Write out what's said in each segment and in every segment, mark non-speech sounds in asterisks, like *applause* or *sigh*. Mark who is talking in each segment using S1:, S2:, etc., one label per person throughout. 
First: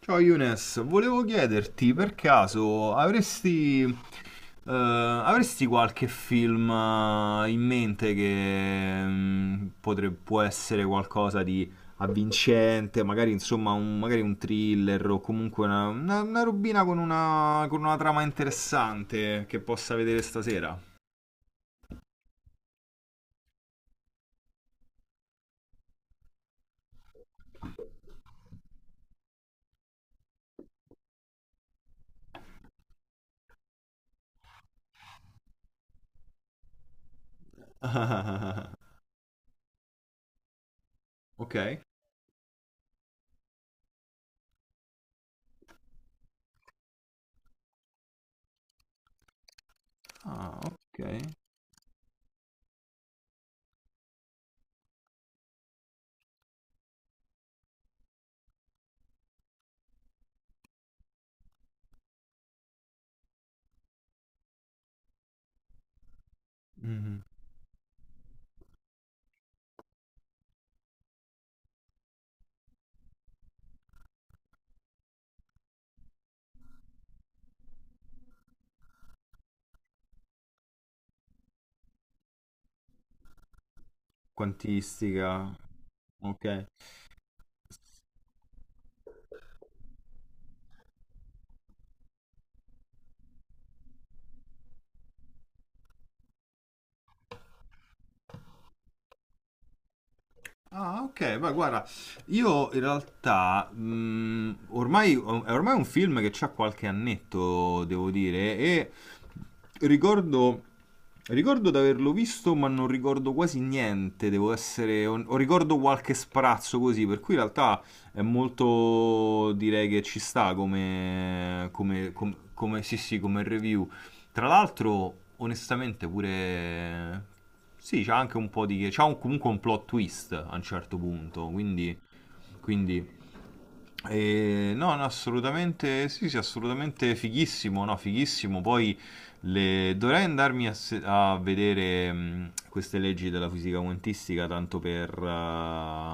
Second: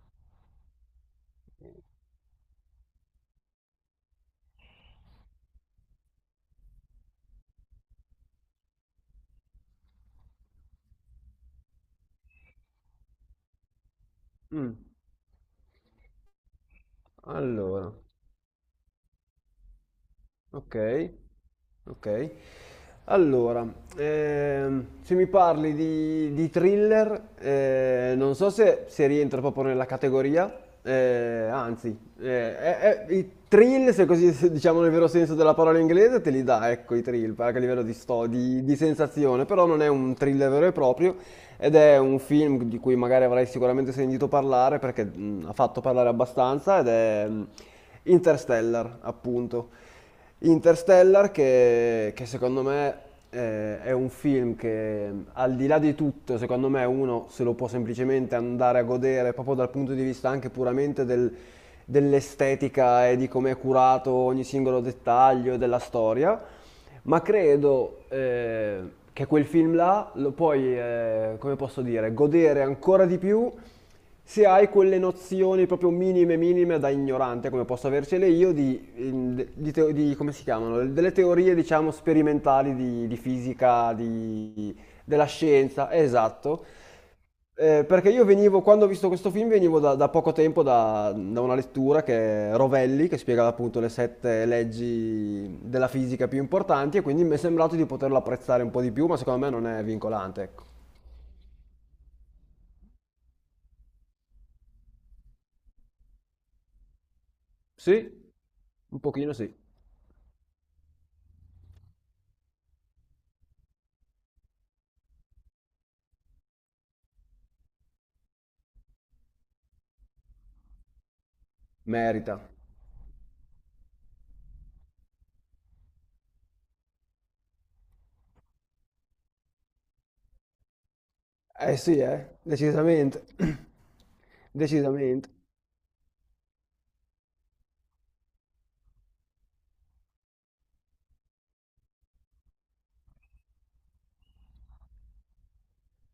S1: Ciao Younes, volevo chiederti per caso avresti, avresti qualche film in mente che può essere qualcosa di avvincente, magari insomma un, magari un
S2: Mh.
S1: thriller o comunque una, una robina con
S2: Allora,
S1: una trama interessante che possa vedere stasera?
S2: ok, ok. Allora, se mi parli di, thriller, non so se, rientra proprio nella categoria. eh, anzi, eh, è- I thrill, se così se diciamo nel vero senso della parola inglese, te li dà, ecco, i thrill, anche a livello di, di
S1: *laughs*
S2: sensazione, però non è un thriller vero e proprio, ed
S1: Ok?
S2: è un film di cui magari avrai sicuramente sentito parlare perché ha fatto parlare abbastanza, ed è, Interstellar, appunto.
S1: Ah, ok.
S2: Interstellar che, secondo me è un film che, al di là di tutto, secondo me uno se lo può semplicemente andare a godere proprio dal punto di vista anche puramente dell'estetica e di come è curato ogni singolo dettaglio della storia.
S1: Mhm.
S2: Ma credo che quel film là lo puoi, come posso dire, godere ancora di più se hai quelle nozioni proprio minime, minime, da ignorante, come posso avercele io, di come si chiamano? Delle teorie, diciamo, sperimentali di, fisica, della
S1: Quantistica.
S2: scienza,
S1: Ok.
S2: esatto. Perché io venivo, quando ho visto questo film, venivo da, poco tempo da, una lettura che è Rovelli, che spiegava appunto le sette leggi della fisica più importanti, e quindi mi è sembrato di poterlo apprezzare un po' di più, ma secondo me non è vincolante, ecco.
S1: Ah, ok, beh, guarda, io in realtà ormai, è ormai un film che c'ha qualche annetto, devo
S2: Sì?
S1: dire, e
S2: Un pochino sì,
S1: ricordo, ricordo di averlo visto, ma non ricordo quasi niente, devo essere, o ricordo qualche sprazzo così, per cui in realtà è molto, direi che ci sta come,
S2: merita.
S1: sì, sì, come review. Tra l'altro, onestamente, pure... Sì, c'ha anche un po' di... c'ha comunque un plot twist a un certo punto,
S2: Eh sì,
S1: quindi... quindi...
S2: decisamente. *clears throat*
S1: no,
S2: Decisamente.
S1: assolutamente, sì, assolutamente fighissimo, no, fighissimo. Poi dovrei andarmi a, a vedere queste leggi della fisica quantistica, tanto per,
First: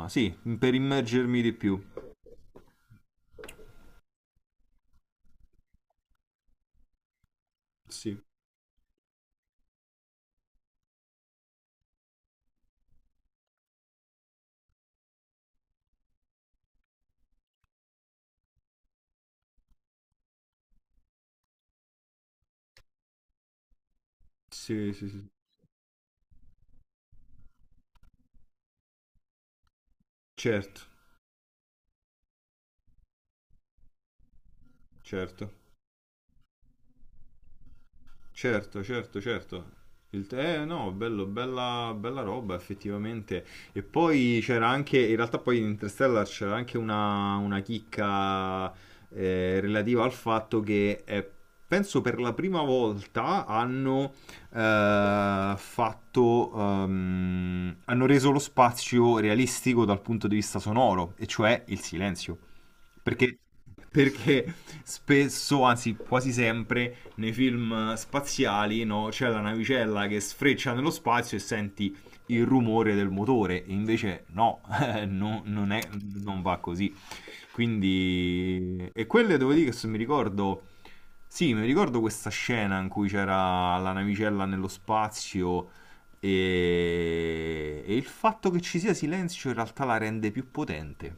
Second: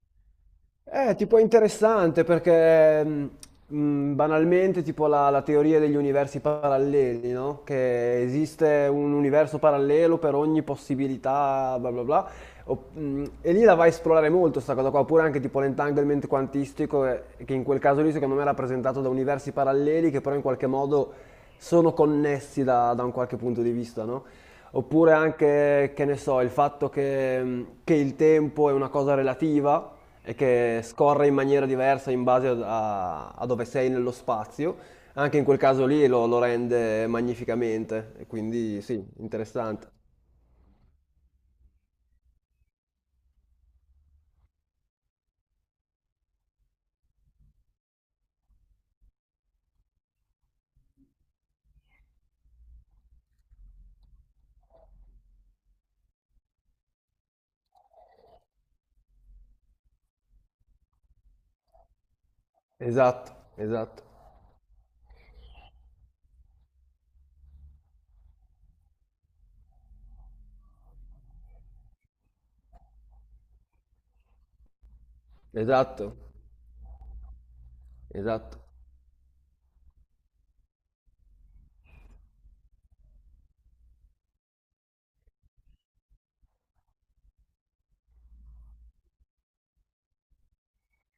S1: sì, per
S2: Tipo
S1: immergermi
S2: è
S1: di più.
S2: interessante perché banalmente tipo la, teoria degli universi paralleli, no?
S1: Sì,
S2: Che esiste un universo parallelo per ogni possibilità, bla bla bla. E lì la vai a esplorare molto sta cosa qua, oppure anche tipo l'entanglement quantistico, che in quel caso lì secondo me è rappresentato da universi paralleli che però in qualche modo sono connessi da, un qualche punto di vista, no?
S1: sì,
S2: Oppure
S1: sì.
S2: anche, che ne so, il fatto che il tempo è una cosa relativa e
S1: Certo,
S2: che scorre in maniera diversa in base a, dove sei nello spazio. Anche in
S1: certo.
S2: quel caso lì lo, rende magnificamente, e
S1: Certo,
S2: quindi sì,
S1: certo, certo.
S2: interessante.
S1: Il te, no, bello, bella, bella roba effettivamente. E poi c'era anche, in realtà poi in Interstellar c'era anche una chicca relativa al fatto che penso per la prima volta hanno fatto, hanno reso lo spazio realistico dal punto di vista sonoro, e cioè il silenzio.
S2: Esatto,
S1: Perché,
S2: esatto,
S1: perché spesso, anzi quasi sempre, nei film spaziali no? C'è la navicella che sfreccia nello spazio e senti il rumore del motore, invece no, *laughs* non, è,
S2: esatto,
S1: non va così.
S2: esatto.
S1: Quindi, e quelle devo dire che se mi ricordo, sì, mi ricordo questa scena in cui c'era la navicella nello spazio e il fatto che ci sia silenzio in realtà la rende più potente,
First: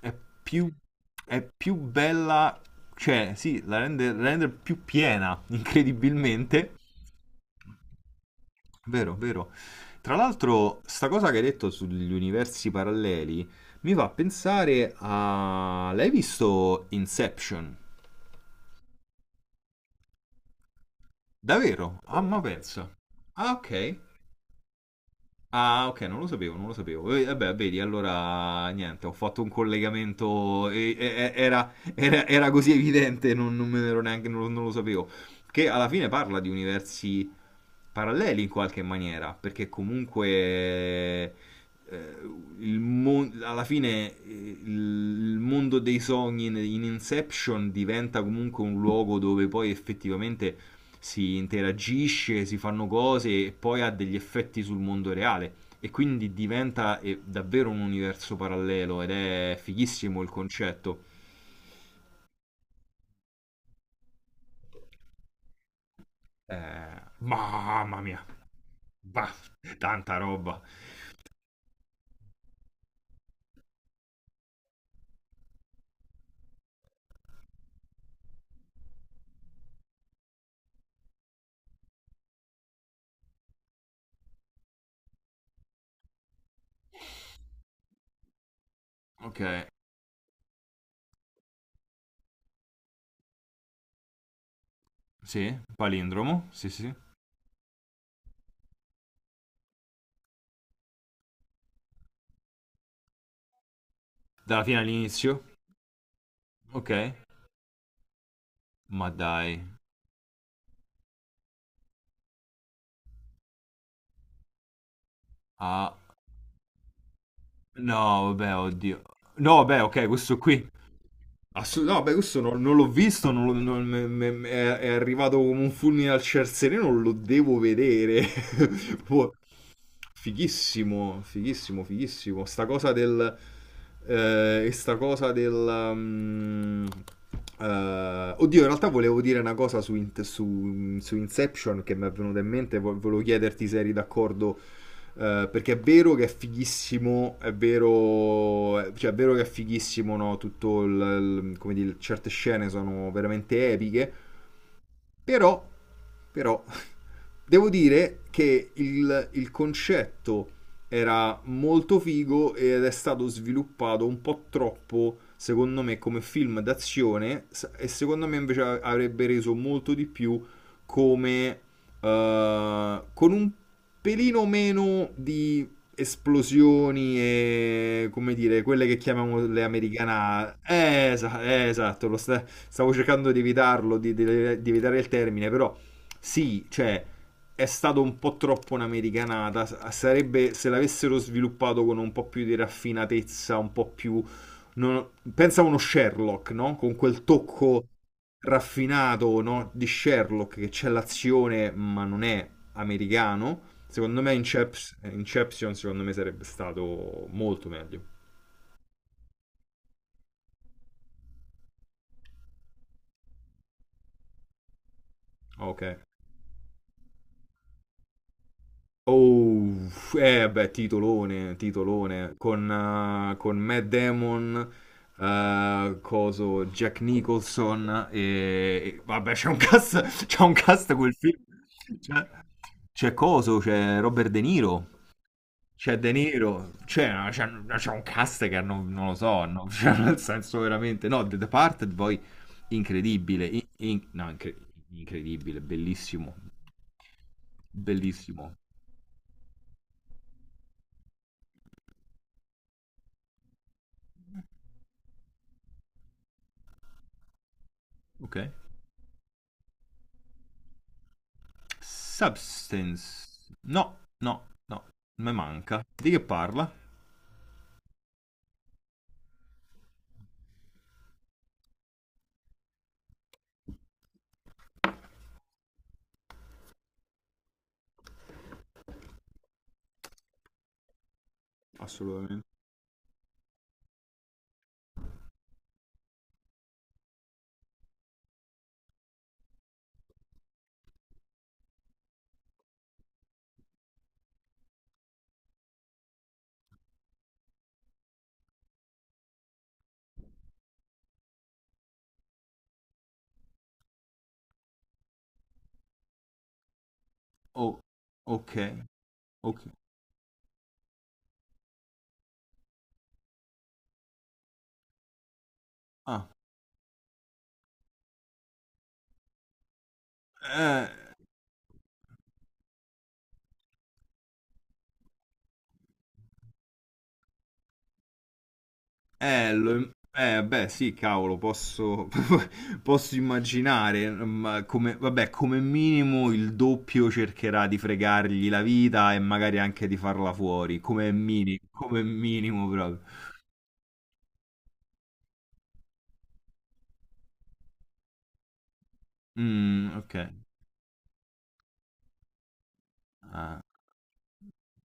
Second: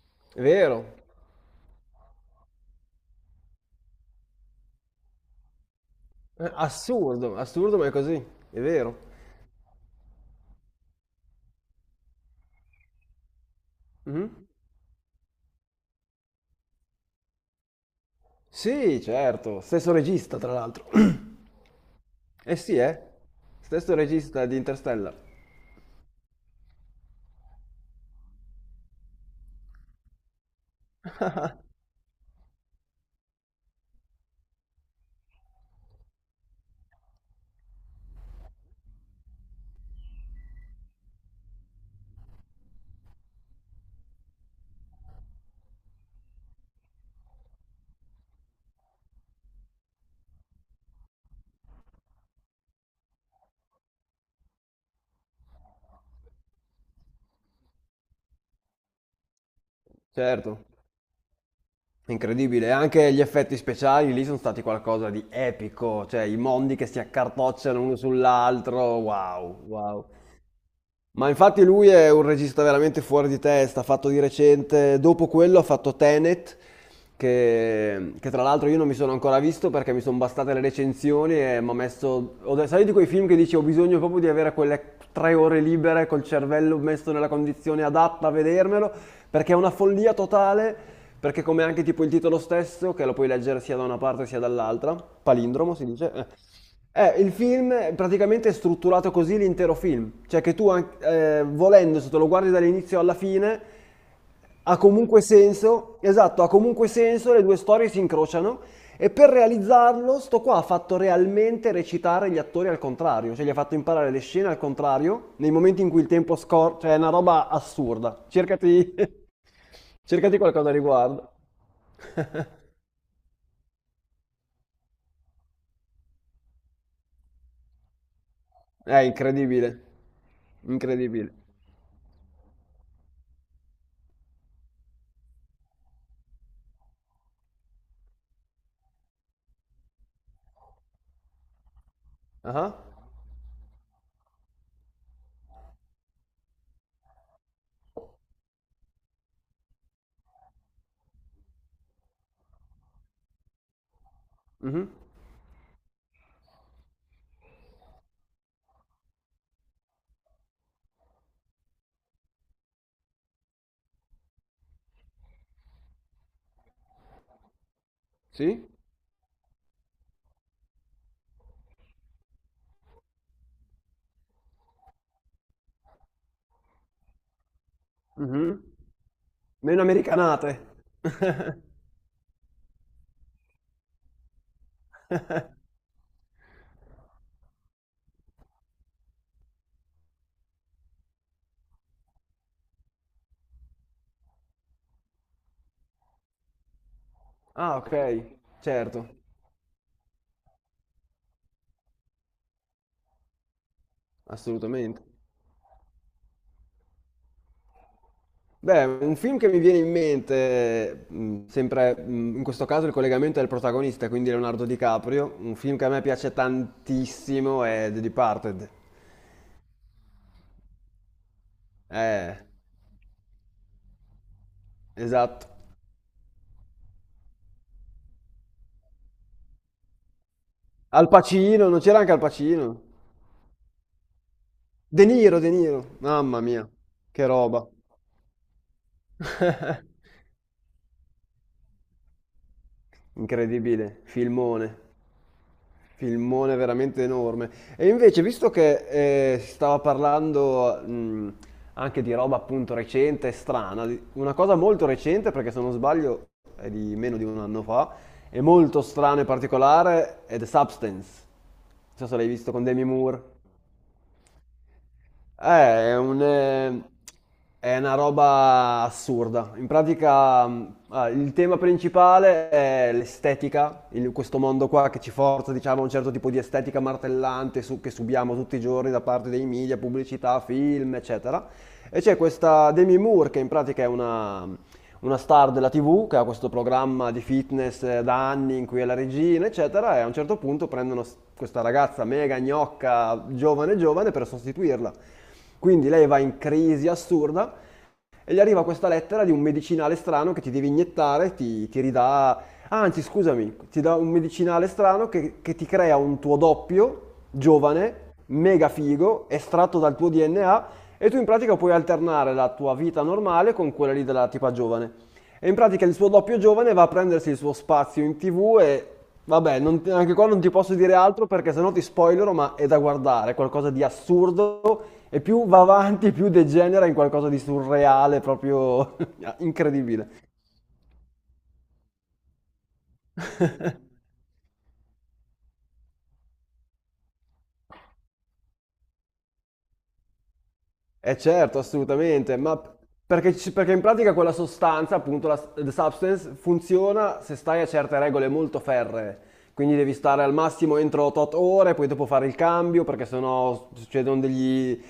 S1: è
S2: È
S1: più,
S2: vero.
S1: è più bella cioè, sì, la rende più piena, *laughs* incredibilmente.
S2: Assurdo, assurdo, ma è così, è vero.
S1: Vero, vero. Tra l'altro, sta cosa che hai detto sugli universi paralleli mi fa
S2: Mhm.
S1: pensare a... L'hai visto Inception?
S2: Sì, certo, stesso regista tra l'altro. *clears throat*
S1: Davvero? Ah, ma
S2: Eh sì,
S1: pensa. Ah, ok.
S2: stesso regista di Interstellar,
S1: Ah, ok, non lo sapevo, non lo sapevo. E, vabbè, vedi, allora niente, ho fatto un collegamento, era, era così evidente, non, non me ne ero neanche, non, non lo sapevo. Che alla fine parla di universi paralleli in qualche maniera, perché comunque alla fine il mondo dei sogni in, in Inception diventa comunque un luogo dove poi effettivamente si interagisce, si fanno cose e poi ha degli effetti sul mondo reale. E quindi diventa davvero un universo parallelo ed è fighissimo il
S2: certo.
S1: concetto.
S2: Incredibile, anche gli effetti speciali lì sono stati qualcosa di epico, cioè i mondi che si accartocciano uno
S1: Mamma mia,
S2: sull'altro,
S1: bah,
S2: wow, wow.
S1: tanta roba.
S2: Ma infatti lui è un regista veramente fuori di testa, ha fatto di recente, dopo quello ha fatto Tenet, che, tra l'altro io non mi sono ancora visto perché mi sono bastate le recensioni e mi ha messo... Sai di quei film che dici ho bisogno proprio di avere quelle tre ore libere col cervello messo nella condizione adatta a vedermelo,
S1: Ok.
S2: perché è una follia totale, perché come anche tipo il titolo stesso, che lo puoi leggere sia da una parte sia dall'altra,
S1: Sì,
S2: palindromo si dice,
S1: palindromo, sì, sì.
S2: il film praticamente è strutturato così l'intero film, cioè che volendo, se te lo guardi dall'inizio alla fine
S1: Dalla
S2: ha
S1: fine
S2: comunque
S1: all'inizio.
S2: senso, esatto, ha comunque
S1: Ok.
S2: senso, le due storie si incrociano,
S1: Ma
S2: e per
S1: dai.
S2: realizzarlo sto qua ha fatto realmente recitare gli attori al contrario, cioè gli ha fatto imparare le scene al contrario nei momenti in
S1: Ah,
S2: cui il tempo scorre, cioè è una roba assurda.
S1: no, vabbè,
S2: Cercati,
S1: oddio.
S2: *laughs*
S1: No, vabbè, ok, questo
S2: cercati
S1: qui.
S2: qualcosa a riguardo.
S1: No, beh, questo non, non l'ho visto, è arrivato come un fulmine al ciel sereno, lo devo vedere.
S2: È
S1: *laughs* Boh.
S2: incredibile,
S1: Fighissimo,
S2: incredibile.
S1: fighissimo, fighissimo. Sta cosa del... e sta cosa del... eh, oddio, in realtà volevo dire una cosa su, su Inception che mi è venuta in
S2: Ah,
S1: mente, volevo chiederti se eri d'accordo, perché è vero che è fighissimo, è vero, cioè è vero che è fighissimo, no? Tutto il, come dire, certe scene sono veramente epiche,
S2: mhm.
S1: però, però, devo dire che il concetto era molto figo ed è stato sviluppato un po' troppo, secondo me, come film d'azione e secondo me invece
S2: Sì?
S1: avrebbe reso molto di più come con un pelino meno di esplosioni e come
S2: Mh-mh.
S1: dire, quelle che chiamiamo le
S2: Meno
S1: americanate.
S2: americanate. *laughs*
S1: Esatto, stavo cercando di evitarlo, di evitare il termine, però sì, cioè è stato un po' troppo un'americanata. Sarebbe se l'avessero sviluppato con un po' più di raffinatezza, un po' più non- pensa a uno Sherlock, no? Con quel
S2: Ah,
S1: tocco
S2: okay, certo,
S1: raffinato, no? Di Sherlock che c'è l'azione, ma non è americano. Secondo me
S2: assolutamente.
S1: Inception, secondo me sarebbe stato molto meglio.
S2: Beh, un film che mi viene in mente, sempre, in questo caso il collegamento è il protagonista, quindi Leonardo DiCaprio, un film
S1: Ok.
S2: che a me piace tantissimo è The Departed.
S1: Oh, eh beh, titolone, titolone,
S2: Eh,
S1: con Matt Damon,
S2: esatto.
S1: coso, Jack Nicholson e... vabbè, c'è un cast, *laughs* c'è un cast
S2: Al
S1: quel film,
S2: Pacino, non c'era anche Al
S1: c'è
S2: Pacino?
S1: coso, c'è Robert De Niro,
S2: De Niro, De Niro,
S1: c'è De
S2: mamma mia,
S1: Niro,
S2: che roba.
S1: c'è un cast che non, non lo so, no? *laughs* Cioè, nel
S2: *laughs*
S1: senso veramente, no, The Departed poi incredibile,
S2: Incredibile,
S1: no,
S2: filmone.
S1: incredibile, bellissimo,
S2: Filmone veramente enorme. E invece,
S1: bellissimo,
S2: visto che si stava parlando, anche di roba appunto recente e strana, una cosa molto recente, perché se non sbaglio è di meno di un anno fa,
S1: ok?
S2: è molto strana e particolare, è The Substance. Non so se l'hai visto, con Demi Moore.
S1: Substance. No, no, no, me
S2: Eh,
S1: manca.
S2: è
S1: Di che
S2: un,
S1: parla?
S2: eh, è una roba assurda. In pratica, il tema principale è l'estetica, questo mondo qua che ci forza, diciamo, a un certo tipo di estetica martellante che subiamo tutti i giorni da parte dei media, pubblicità, film, eccetera. E c'è
S1: Assolutamente.
S2: questa Demi Moore, che in pratica è una, star della TV, che ha questo programma di fitness da anni, in cui è la regina, eccetera, e a un certo punto prendono questa ragazza mega gnocca, giovane giovane, per sostituirla. Quindi lei va in crisi assurda e gli arriva questa lettera di un medicinale strano che ti devi iniettare, ti ridà, anzi scusami, ti dà un medicinale strano che, ti crea un tuo doppio,
S1: Oh,
S2: giovane,
S1: ok,
S2: mega figo,
S1: ok.
S2: estratto dal tuo DNA, e tu in pratica puoi alternare la tua vita normale con quella lì della tipa giovane. E in pratica il suo
S1: Ah,
S2: doppio giovane va a prendersi il suo spazio in TV, e vabbè, non ti- anche qua non ti posso
S1: eh,
S2: dire altro perché sennò ti spoilero, ma è da guardare, è qualcosa di assurdo, e più va avanti più degenera in qualcosa di surreale, proprio *laughs* incredibile.
S1: beh, sì, cavolo, posso, *laughs* posso immaginare, ma come, vabbè, come minimo il doppio cercherà di fregargli la vita e magari anche di farla fuori,
S2: E certo,
S1: come
S2: assolutamente, ma
S1: minimo proprio.
S2: perché, perché in pratica quella sostanza, appunto the substance, funziona se stai a certe regole molto ferree. Quindi
S1: Mm,
S2: devi
S1: ok,
S2: stare al massimo entro tot ore, poi dopo fare il cambio perché
S1: ah,
S2: sennò succedono degli...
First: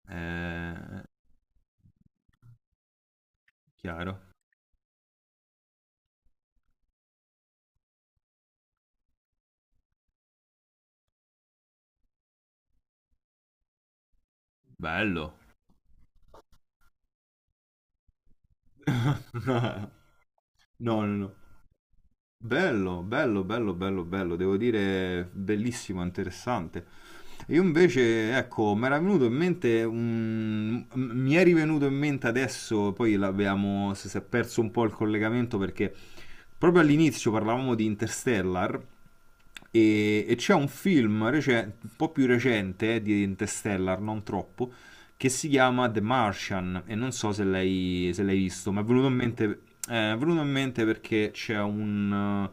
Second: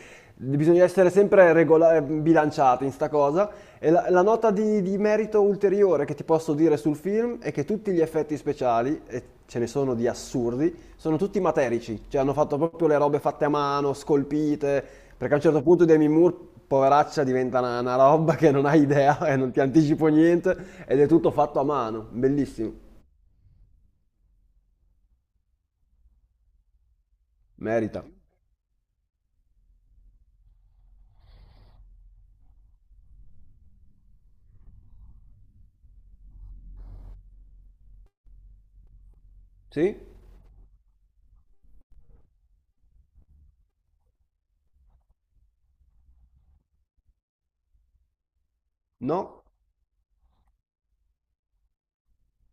S2: Bisogna
S1: eh,
S2: essere sempre bilanciati in sta cosa. E la,
S1: chiaro,
S2: nota di, merito ulteriore che ti posso dire sul film è che tutti gli effetti speciali, e ce ne sono di assurdi, sono tutti materici, cioè hanno fatto proprio le robe fatte a mano, scolpite,
S1: bello.
S2: perché a un certo punto Demi Moore, poveraccia, diventa una, roba che non hai idea,
S1: *laughs*
S2: e non ti
S1: No,
S2: anticipo niente, ed
S1: no,
S2: è
S1: no.
S2: tutto fatto a mano, bellissimo,
S1: Bello, bello, bello, bello, bello, devo dire bellissimo, interessante. Io
S2: merita.
S1: invece, ecco, mi era venuto in mente, mi è rivenuto in mente adesso, poi l'abbiamo, si è perso un po' il collegamento perché proprio all'inizio parlavamo di Interstellar
S2: Sì?
S1: e c'è un film un po' più recente di Interstellar, non troppo, che si chiama The Martian e non so se l'hai, se l'hai visto, ma è venuto in mente,
S2: No?
S1: è venuto in mente perché c'è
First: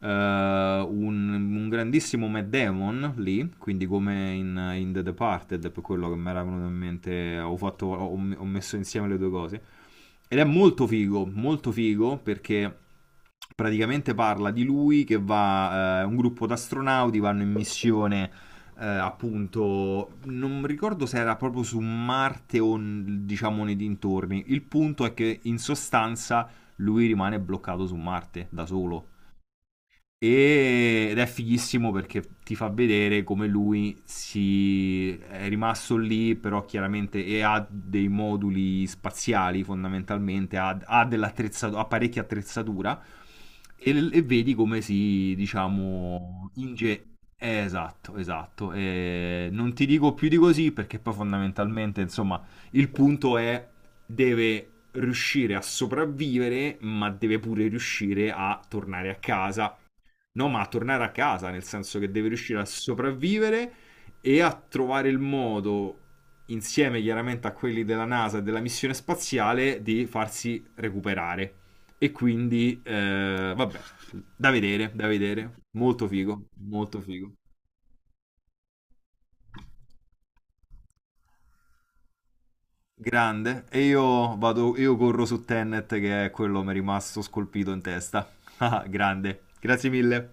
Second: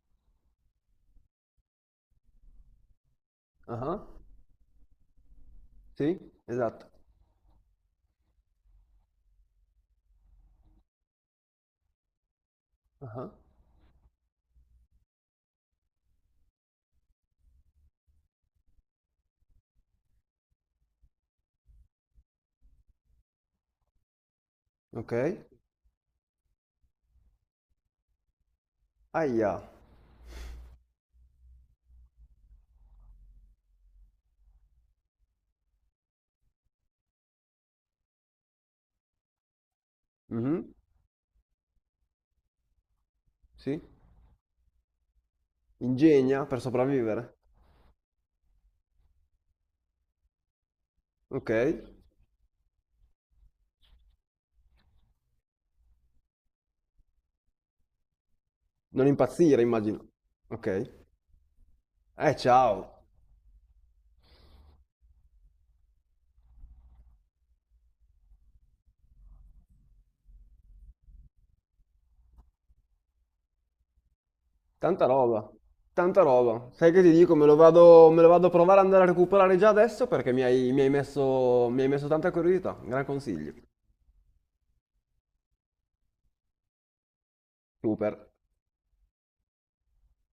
S1: eh, un, un grandissimo Matt Damon lì, quindi
S2: Ah,
S1: come in, in The Departed, è per quello che
S2: sì?
S1: mi era venuto in
S2: Esatto.
S1: mente, ho, ho messo insieme le due cose. Ed è molto figo perché
S2: Ah,
S1: praticamente parla di lui che va, un gruppo di astronauti vanno in missione appunto, non ricordo se era proprio su Marte o diciamo nei dintorni. Il punto
S2: ok.
S1: è che in sostanza lui rimane bloccato su Marte da solo
S2: Aia.
S1: ed è fighissimo perché ti fa vedere come lui si è rimasto lì, però chiaramente e ha dei moduli spaziali fondamentalmente,
S2: Mhm.
S1: ha, ha dell'attrezzatura, ha parecchia attrezzatura
S2: Sì.
S1: e vedi come si,
S2: Ingegna
S1: diciamo,
S2: per
S1: inge...
S2: sopravvivere.
S1: esatto, esatto. E non ti dico più di così perché poi
S2: Ok.
S1: fondamentalmente, insomma, il punto è deve riuscire a sopravvivere, ma deve pure riuscire a
S2: Non
S1: tornare a
S2: impazzire,
S1: casa.
S2: immagino.
S1: No, ma a
S2: Ok.
S1: tornare a casa, nel senso che deve riuscire a
S2: Ciao.
S1: sopravvivere e a trovare il modo, insieme chiaramente a quelli della NASA e della missione spaziale, di farsi recuperare. E quindi, vabbè, da vedere, da
S2: Tanta roba.
S1: vedere. Molto
S2: Tanta
S1: figo,
S2: roba. Sai
S1: molto
S2: che ti
S1: figo.
S2: dico? Me lo vado a provare ad andare a recuperare già adesso perché mi hai messo tanta curiosità. Gran consiglio.
S1: Grande. E io vado, io corro su Tenet, che è quello che mi è rimasto scolpito in
S2: Super.
S1: testa. *laughs* Ah, grande. Grazie mille.